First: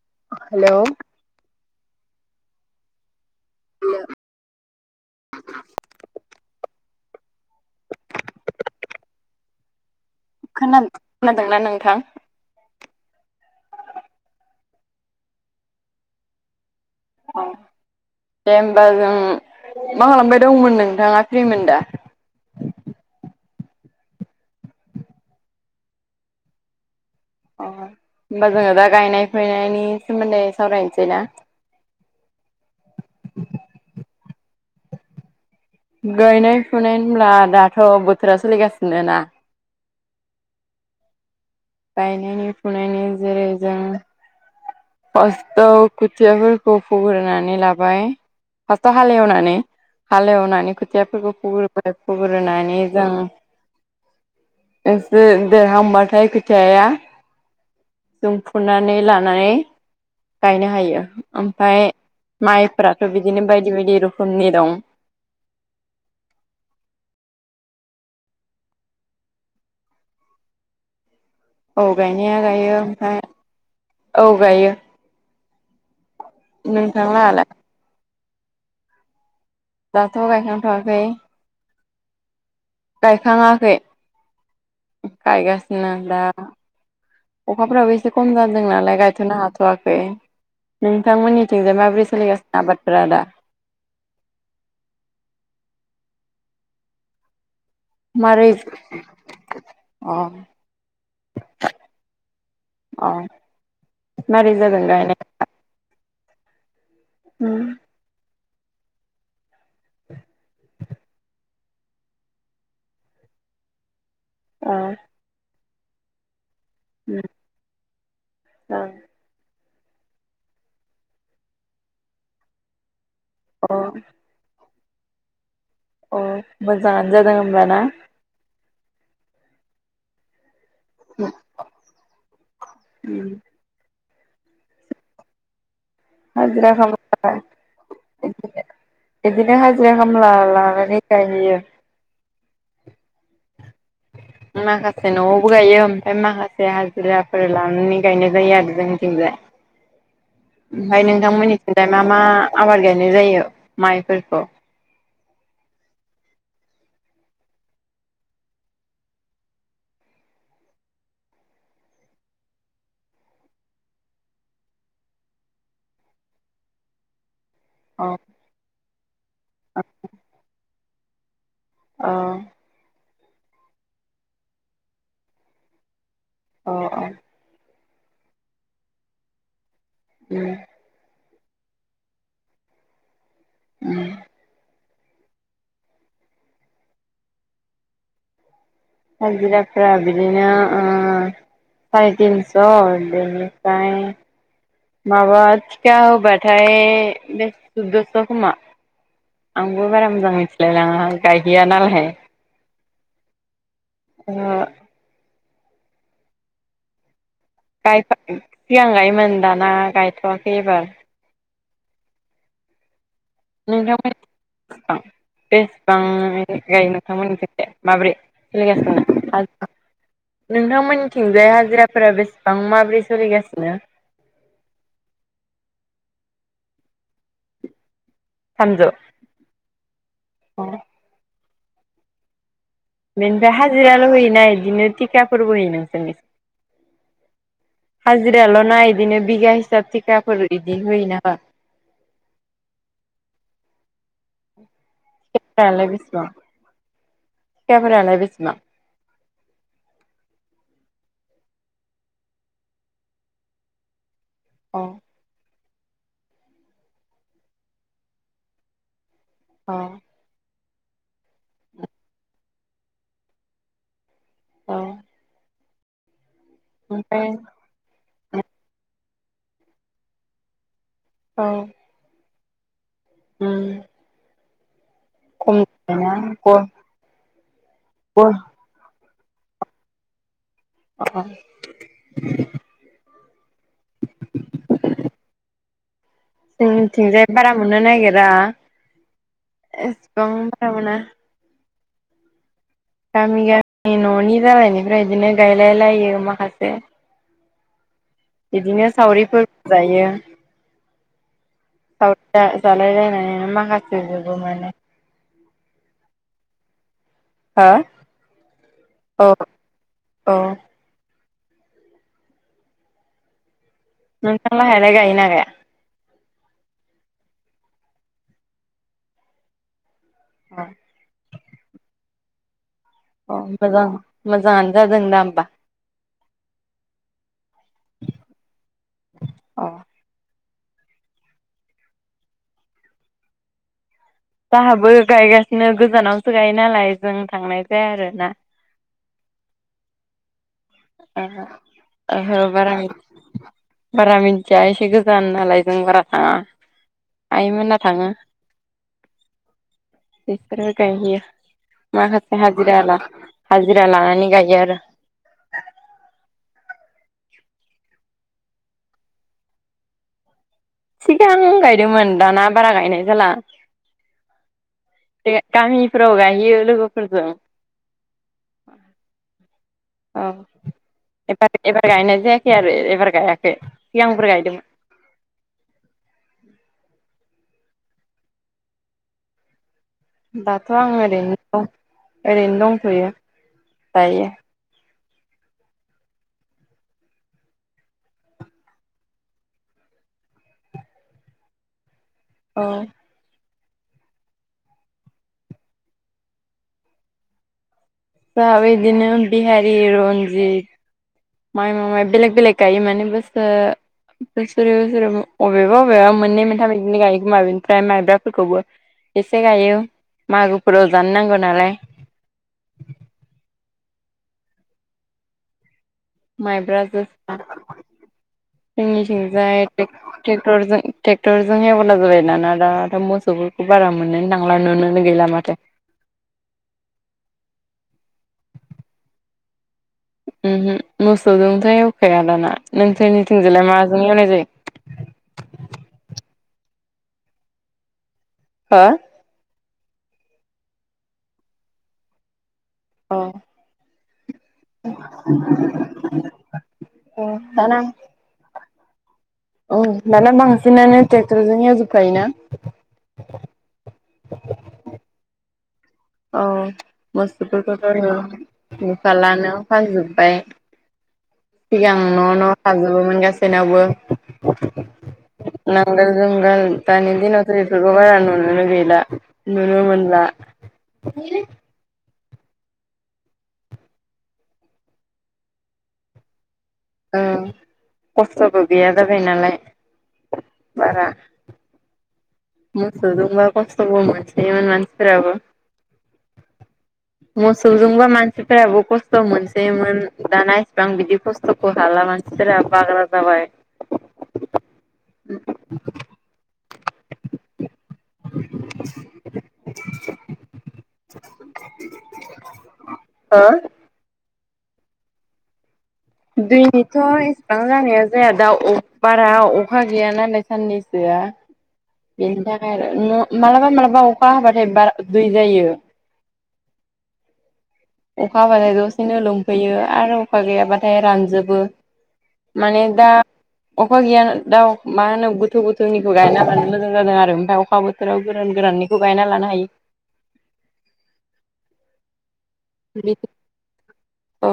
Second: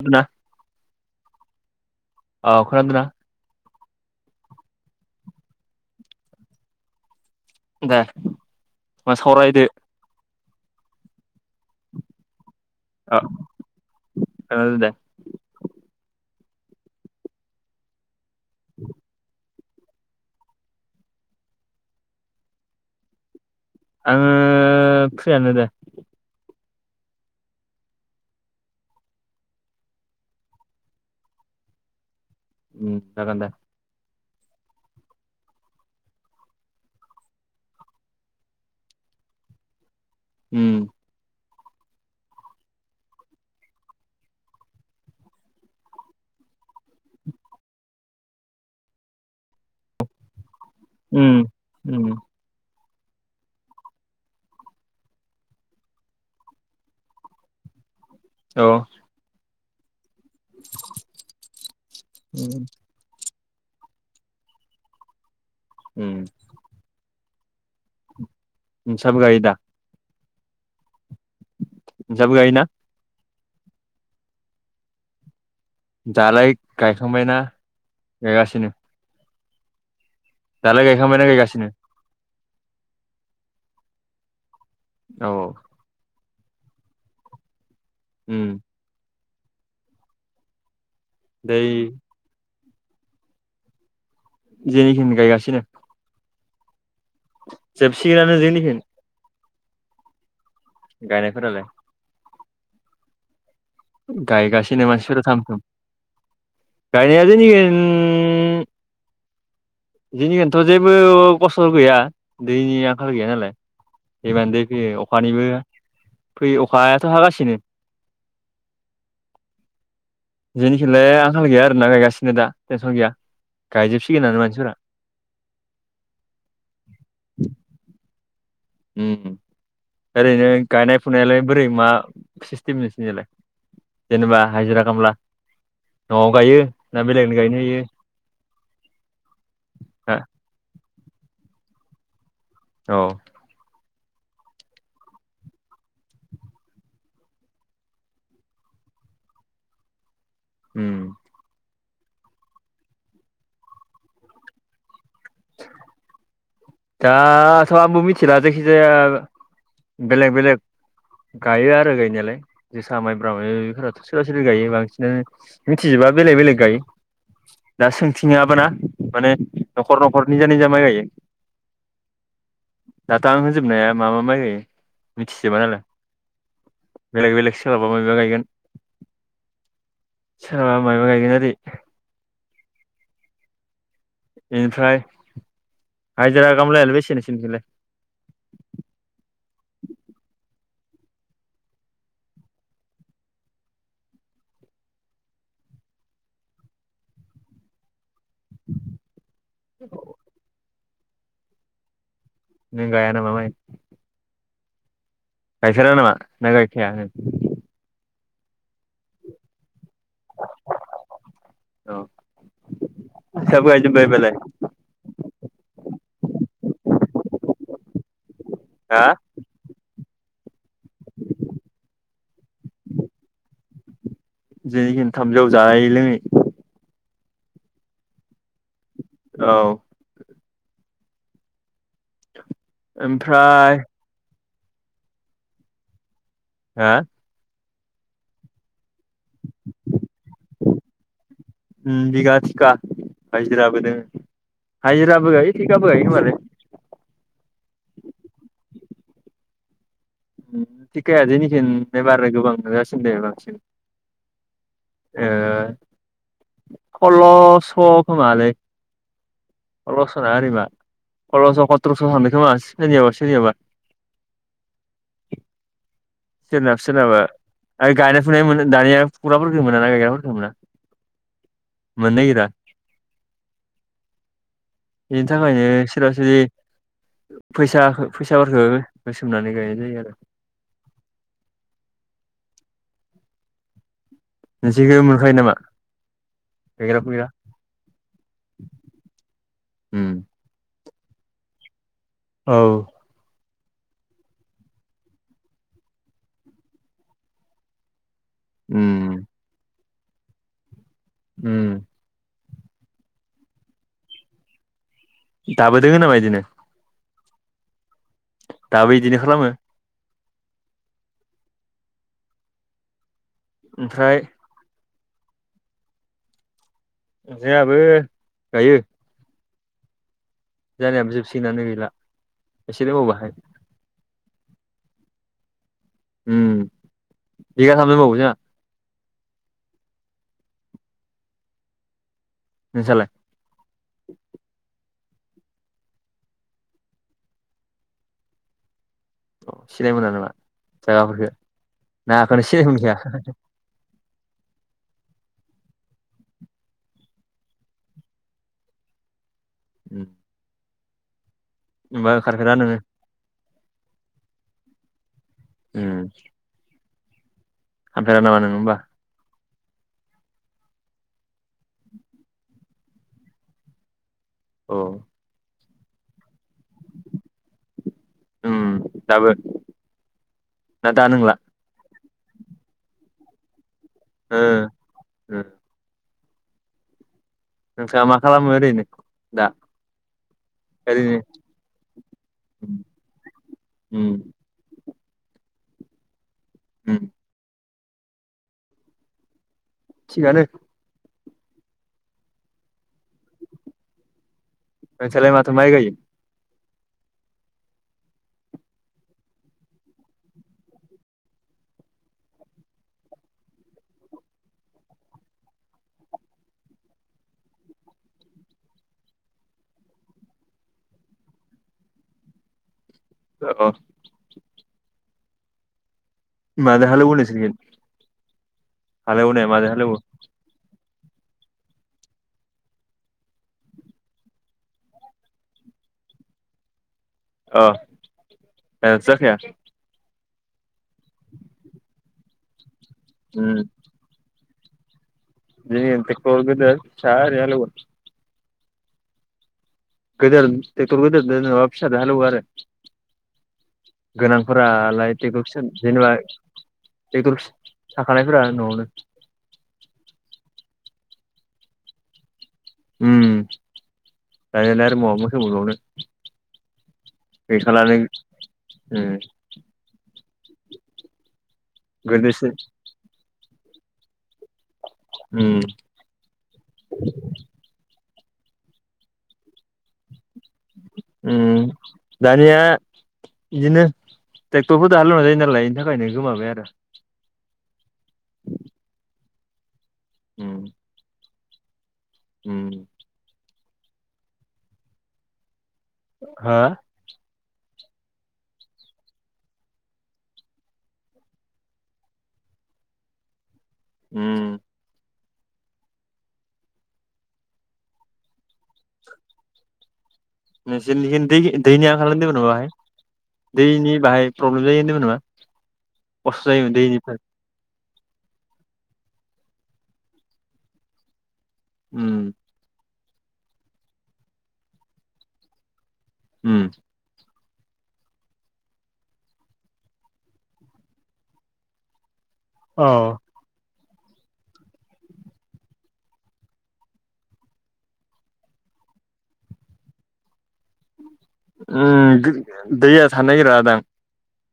खोनादोंना हेल' औ खोनादोंना? दे मा सावरायदो। खोनाद- खोनादोंना नोंथां? ओ [unintelligible] औ दे होमबा जों मा खालामबाय दंमोन नोंथाङा फ्रिमोन दा? आङो फ्रियानो दा। अ। होमबा जोङो दा गायनाय-फुनायनि सोमोन्दै सावरायनोसै ना? उम जागोन दे। गायनाय-फुनाय होनब्ला दाथ' बोथोरा सोलिगासिनो ना। उम। गायनायनि फुनायनि जेरै जों फास्ताव खुथियाफोरखौ फुग्रोनानै लाबाय, फार्स्टाव हालेवनानै हालेवनानै खोथियाफोरखौ उम फुग्रोबाय उम फुग्रोनानै जों एसे देरहांबाथाय खो थियाया जों औ फुनानै लानानै गायनो हायो। ओमफ्राय माइफोराथ' बिदि बिदिनो बायदि बायदि रुखुमनि दं। उम। मसाबो गायोदा? औ नोंसाबो गायनाया गायोना गायो ओमफाय, औ गायो।। दालाय गायखांबायना नोंथांलाहालाय गायगासिनो? दाथ' दालाय गायखांथ'वाखै गायखांबायना गायगासिनो? गायखाङाखै औ गायगासिनो दा अखाफ्राबो एसे खम उम जादों नालाय गायथ'नो हाथ'वाखै दै नोंथांमोननिथिंजाय माबोरै सोलिगासिनो आबादफोरा दा जोंनिखिनि गायगासिनो जोबसिगोनानो मारै जोंनिखै अ गायनायफोरालाय अ मारै जादों गायगासिनो गायनाय मानसिफोरा थाम थुम गायनाया अ जोंनिखै उम ओम जोंनिखैथ' जेबो गसर गैया दैनि आंखाल गैया नालाय जेमान दै अ फैयो अखानिबो फैयो अखायाथ' हागासिनो ओं जोंनिखिलाय आंखाल गैया आरोना गायगासिनो दा टेनसन गैया गायजोबसिगोनानो मानसिफोर अ मोजाङानो जादों होमबा ना उम ओरैनो गायनाय उम फुनायालाय बोरै मा सिस्टेम नोंसिनिलाय उम जेनेबा हाजिरा खामला न'आव गायो हाजिरा ना खामला बेलेगनो गायनो होयो बिदिनो हाजिरा हा खामला लानानै गायहैयो औ [inaudible] माखासे न'आवबो गायो ओमफ्राय माखासे हाजिराफोर लानानै गायनाय जायो आरो जोंथिंजाय [inaudible] उम ओमफ्राय नोंथांमोननिथिफ्राय मा मा आबाद गायनाय जायो माइफोरखौ दा थ' आंबो मिथिला जायखिजाया बेलेग बेलेग गायो आरो गायनायालाय जोसा माइब्रा माय बेफोराथ' सोरबा सोरबि गायो बांसिनानो मिथिजोब बा बेलेग बेलग गायो दा अ सोंथिङा बोनो माने न'खर न'खर निजा निजा माइ गायो अ दाथ' आं होजोबनो हाया मा मा माय गायो मिथिजोबा नालाय अ अ सोलाबा मायबा गायगोन उम सोलाबा मायबा गायगोन आरो [inaudible] उम बेनिफ्राय हाजिरा खामलायालाय बेसे नोंसिनिथिंलाय हाजिराफोरा बिदिनो ओ साराय तिनस' दैनिफ्राय माबा थिखा होबाथाय नों थ' खोमा आंबो बारा मोजां मिथिलाय लाङाहाय गायहैया नालाय नों गाया नामा माइ ओहो गायथेरा नामा ना गायखाया हो सिगां गायोमोन दाना गायथ'वाखै एबार औ सब गायजोबबाय बालाय औ बेसेबां गायो नोंथांमोननि खैजाय माबोरै सोलिगासिनो हा हाजिरा नोंथांमोननिथिंजाय हाजिराफोरा बेसेबां माब्रै सोलिगासिनो जेखिनि थामजौ जायै लोङै थामजौ औ अ । [inaudible] बेनिफ्राय ओमफ्राय हाजिराल' होयोना बिदिनो टिखा फोरबो होयो नोंसोरनि हा हाज्रिल' ना बिदिनो बिगा हिसाब थिखाफोर बिदि हो नामा? हाजिरा बोदों हायजिराब गाय थिख थिखाफोरालाय आबो गायो बेसेबां खोमालै थिखाफोरालाय बेसेबां उम थिखाया जोंनिखि एबाराय गोबां नु जासिनो दे बांसिन अ ओ सल्ल'स' खोमालै अ आल'सना आरिमा सलस सथ्र'स' थांङोखोमा सोरनियाबा सोरनियाबा औ सोरनाब सोरनाबा ओमफ्राय आरो गायनाय फुनाय मोनो दानिया फुग्राफोरखौ मोना ना गायग्राफोरखौ मोना औ मोनो नागिरा उम । बेनि थाखायनो सोरबा सोरबि ग फैसा ग फैसाफोरखौ होसोमनानै गायनाय जायो आरो औ । नोंसोरनिखै मोनखायो नामा? गायग्रा जोंनिथिंजाय फुग्रा बारा मोननो नागिरा उम एसेबां बारा मोना । औ गामि गामि न'नि जालायनायफ्राय बिदिनो गायलायलायो माखासे ‌। बिदिनो उम सावरिफोरबो जायो । उम । जा जालायलाय ना माखासि जगौमोन दाबो दंङ नामा इदिनो? हो? दाबो बिदिनो खालामो? ओ । ओमफ्राय नोंथांमोनहालाय गायोना गाया? जोंहाबो गायो । अ जोंहानाबो जोबसिगोनानो गैला । अ मोजां मोजाङानो जादों दा होमबा । ओम बिगाथामसो दंबावो जोंना । अ। नोंसालाय? जाहाबो गायगासिनो गोजानावसो गायो नालाय जों थांनाय जाया आरोना । अ सिनायाय मोना नामा जायगाफोरखौ ओहो नाखौनो ओहो सिनाय बारा मोनखैया बारा मिथिया एसे गोजान नालाय जों बारा थाङा । आइमोना थाङो बिसोरबो गायहैयो । होमबा माखासे खारफेरा नोङो हाजिरा हाजिरा लानानै गायो आरो । उम । थांफेरा नामा नों होमबा? सिगांं गायदोंमोन दाना बारा गायनाय जाला । ओ । गामिफ्राव गाहयो लोगोफोरजों । उम दाबो । औ एबार एबार गायनाय जायाखै आरो एबार गायाखै । ओ ओ । नोंथाङा मा खालामो ओरैनो दा? दाथ' आं ओरैनो द ओरैनो दंथ'यो उम दायो । उम । थिगानो। औ। नोंसलाय माथो माय गायो। जोंहाबो इदिनो बिहारि रन्जिद माइ माय बेलेग बेलेग गायो माने बसो बोसोरो बोसोर बबेबा बबेबा मोननै मोनथाम बिदिनो गायोखोमा बेनिफ्राय माइब्राफोरखौबो एसे गायो मागोफोराव जानो नांगौ नालाय औ। माइब्रा माजों हालेवो जोसा नोंसोरनिखै हालेवनाया जोंनिथिंजाय माजों हालेवो ट्रेक्टरजों ट्रेक्टरजों हेवला जाबाय दाना दाथ' मोसौफोरखौ बारा मोनो थांला नुोनो गैला माथो। अ ओ जाखाया मोसौजोंथ' एवखाया दाना उम नोंसोरनिथिंजिलाय माजों एवनाय जायो। जोंनिखै टेगटर गिदिर फिसा ओरैनो हालेवो हा गदेर टेगथर गदेरजों नङाबा फिसाजों हालौयो आरो। औ। गोनांफोरालाय ट्रेक्ट'र फिसा जेनेबा अ बे दाना थाखानायफोरा न'आवनो दाना बांसिनानो ट्रेक्ट'रजों एवजोबखायो ना उम आरो म मवफैबावनो औ मोसौफोरखौथ' उम नुफालानो फानजोबबाय सिगां न' न' गोदोसो थाजोबोमोन गासैनावबो उम नांगल जगल दानि दिनावथ एफोरखौ बारा नु नो गैला नुनो मोनला उम दानिया बिदिनो ट्रेक्टरफोर दाह लुना जायो नालाय बेनि थाखायनो गोमाबाय आरो। ओ खस्थ'बो गैया जाबाय नालाय उम बारा उम मोसौ बा खस्थ' बौ मोनसेै इ मोनसिफोराबो हा मोसौजोंबा मानसिफोराबो खस्थ' मोनसोयोमोन दाना इसिबां बिदि खस्थ'खौ हाला मानो बागरा जाबाय उम। [unintelligible] [unintelligible] नोंसोर दै दैनिया आंखारदोंमोन न बाहाय हो दैनि बाहाय प्रब्लेम जायो मोनामा दैनिथ' इसेबां जानाया जाया दा बारा अखा गैया नालाय साननैसोआ उम बेनि थाखाय आरो मालाबा मालाबा अखा हाबाथाय बारा दै जायो उम। अखा हाबाथाय दसेनो लोमफैयो आरो अखा गैयाबाथाय रानजोबो माने औ दा अखा गैयान दाउ मा होनो गोथौ गोथौनिखौ गायनालानो मोजां जादों आरो ओमफफ्राय अखा बोथोराव गोरान गोरा खौ गायना लानो हायो। उम दै थानो नागिर दां। औ।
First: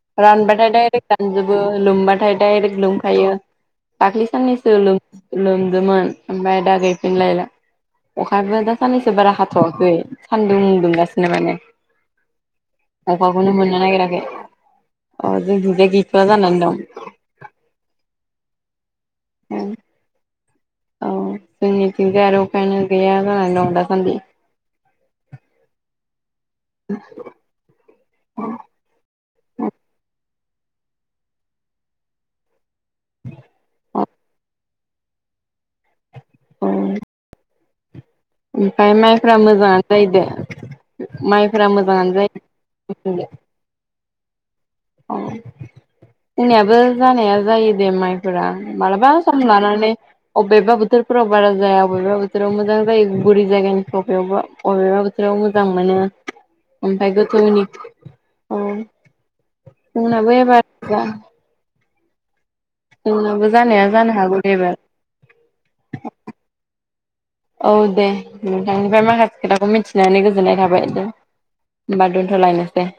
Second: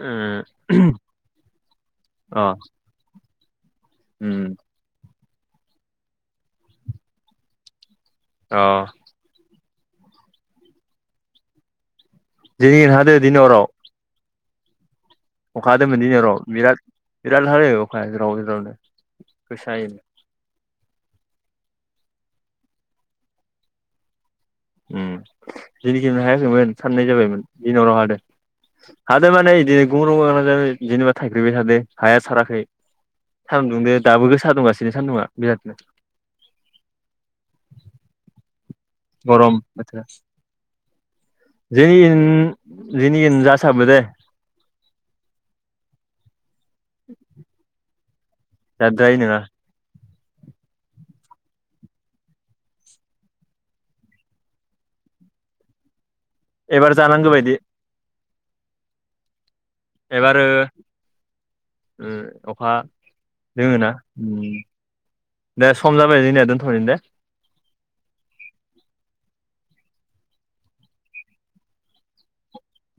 उम रानबाथाय दडायरेक्ट रानजोबो लोमबाथाय अ दडाइरेक्ट लुमखायो। उम दाखलैसाननैसो लोमदोंमोन ओमफ्राय दा गोयफिनलायला। अखायाबो अ दा साननैसो बारा हाथ'वाखै सान्दुं दुंगासिनो माने दिनै हादो अखा दिनै खौनो हराव मोननो नागिराखै अ अखा जोंथिंजाय हादोंमोन दिनै गैथ'वा हराव जानानै दं बिराद बिराद हादों अखाया राव रावनो गोसायै औ जोंनिथिंजाय आरो अखायानो गैया जानानै दं दासान्दि उम जोंनिखै बेहाय मोन साननै जाबाय मोन दिनि हरआव हादों। हादों माने इदि गंग्रं गांग्रां [unintelligible] जेनेबा थाइफ्रिबाय थादो हाया साराखै सानदुंदो दाबो गोसा दुंगासि बे सान‌दुङा बिरादनो अ ओमफाय माइफ्रा गरम मोजाङानो बोथोरा जायोदे माइफोरा जोंनि मोजाङानो जायो। जोंनिखिन [inaudible] जासाबो दे अ जोंनियाबो जानाया जायो दे माइ फोरा मालाबा जाद्रायै नङा सम लानानै अबेबा बोथोरफोराव बारा जाया अबेबा बोथोराव मोजां जायो बोरि जायगानिफ्राव [unintelligible] अबेबा बोथोराव मोजां मोनो एबार ओमफ्राय जानांगौ बायदि गोथौनि औ आंनाबो एबार [unintelligible] ओ अखा नोंनाबो दोङो जानाया ना जानो हागौ उम दे दे सम एबार जाबाय जोंनिया दोनथ'नो दे औ दे नोंथांनिफ्राय माखा खोथाखौ मिथिनानै गोजोननाय थाबाय दे होमबा दोनथ'लायनोसै [inaudible]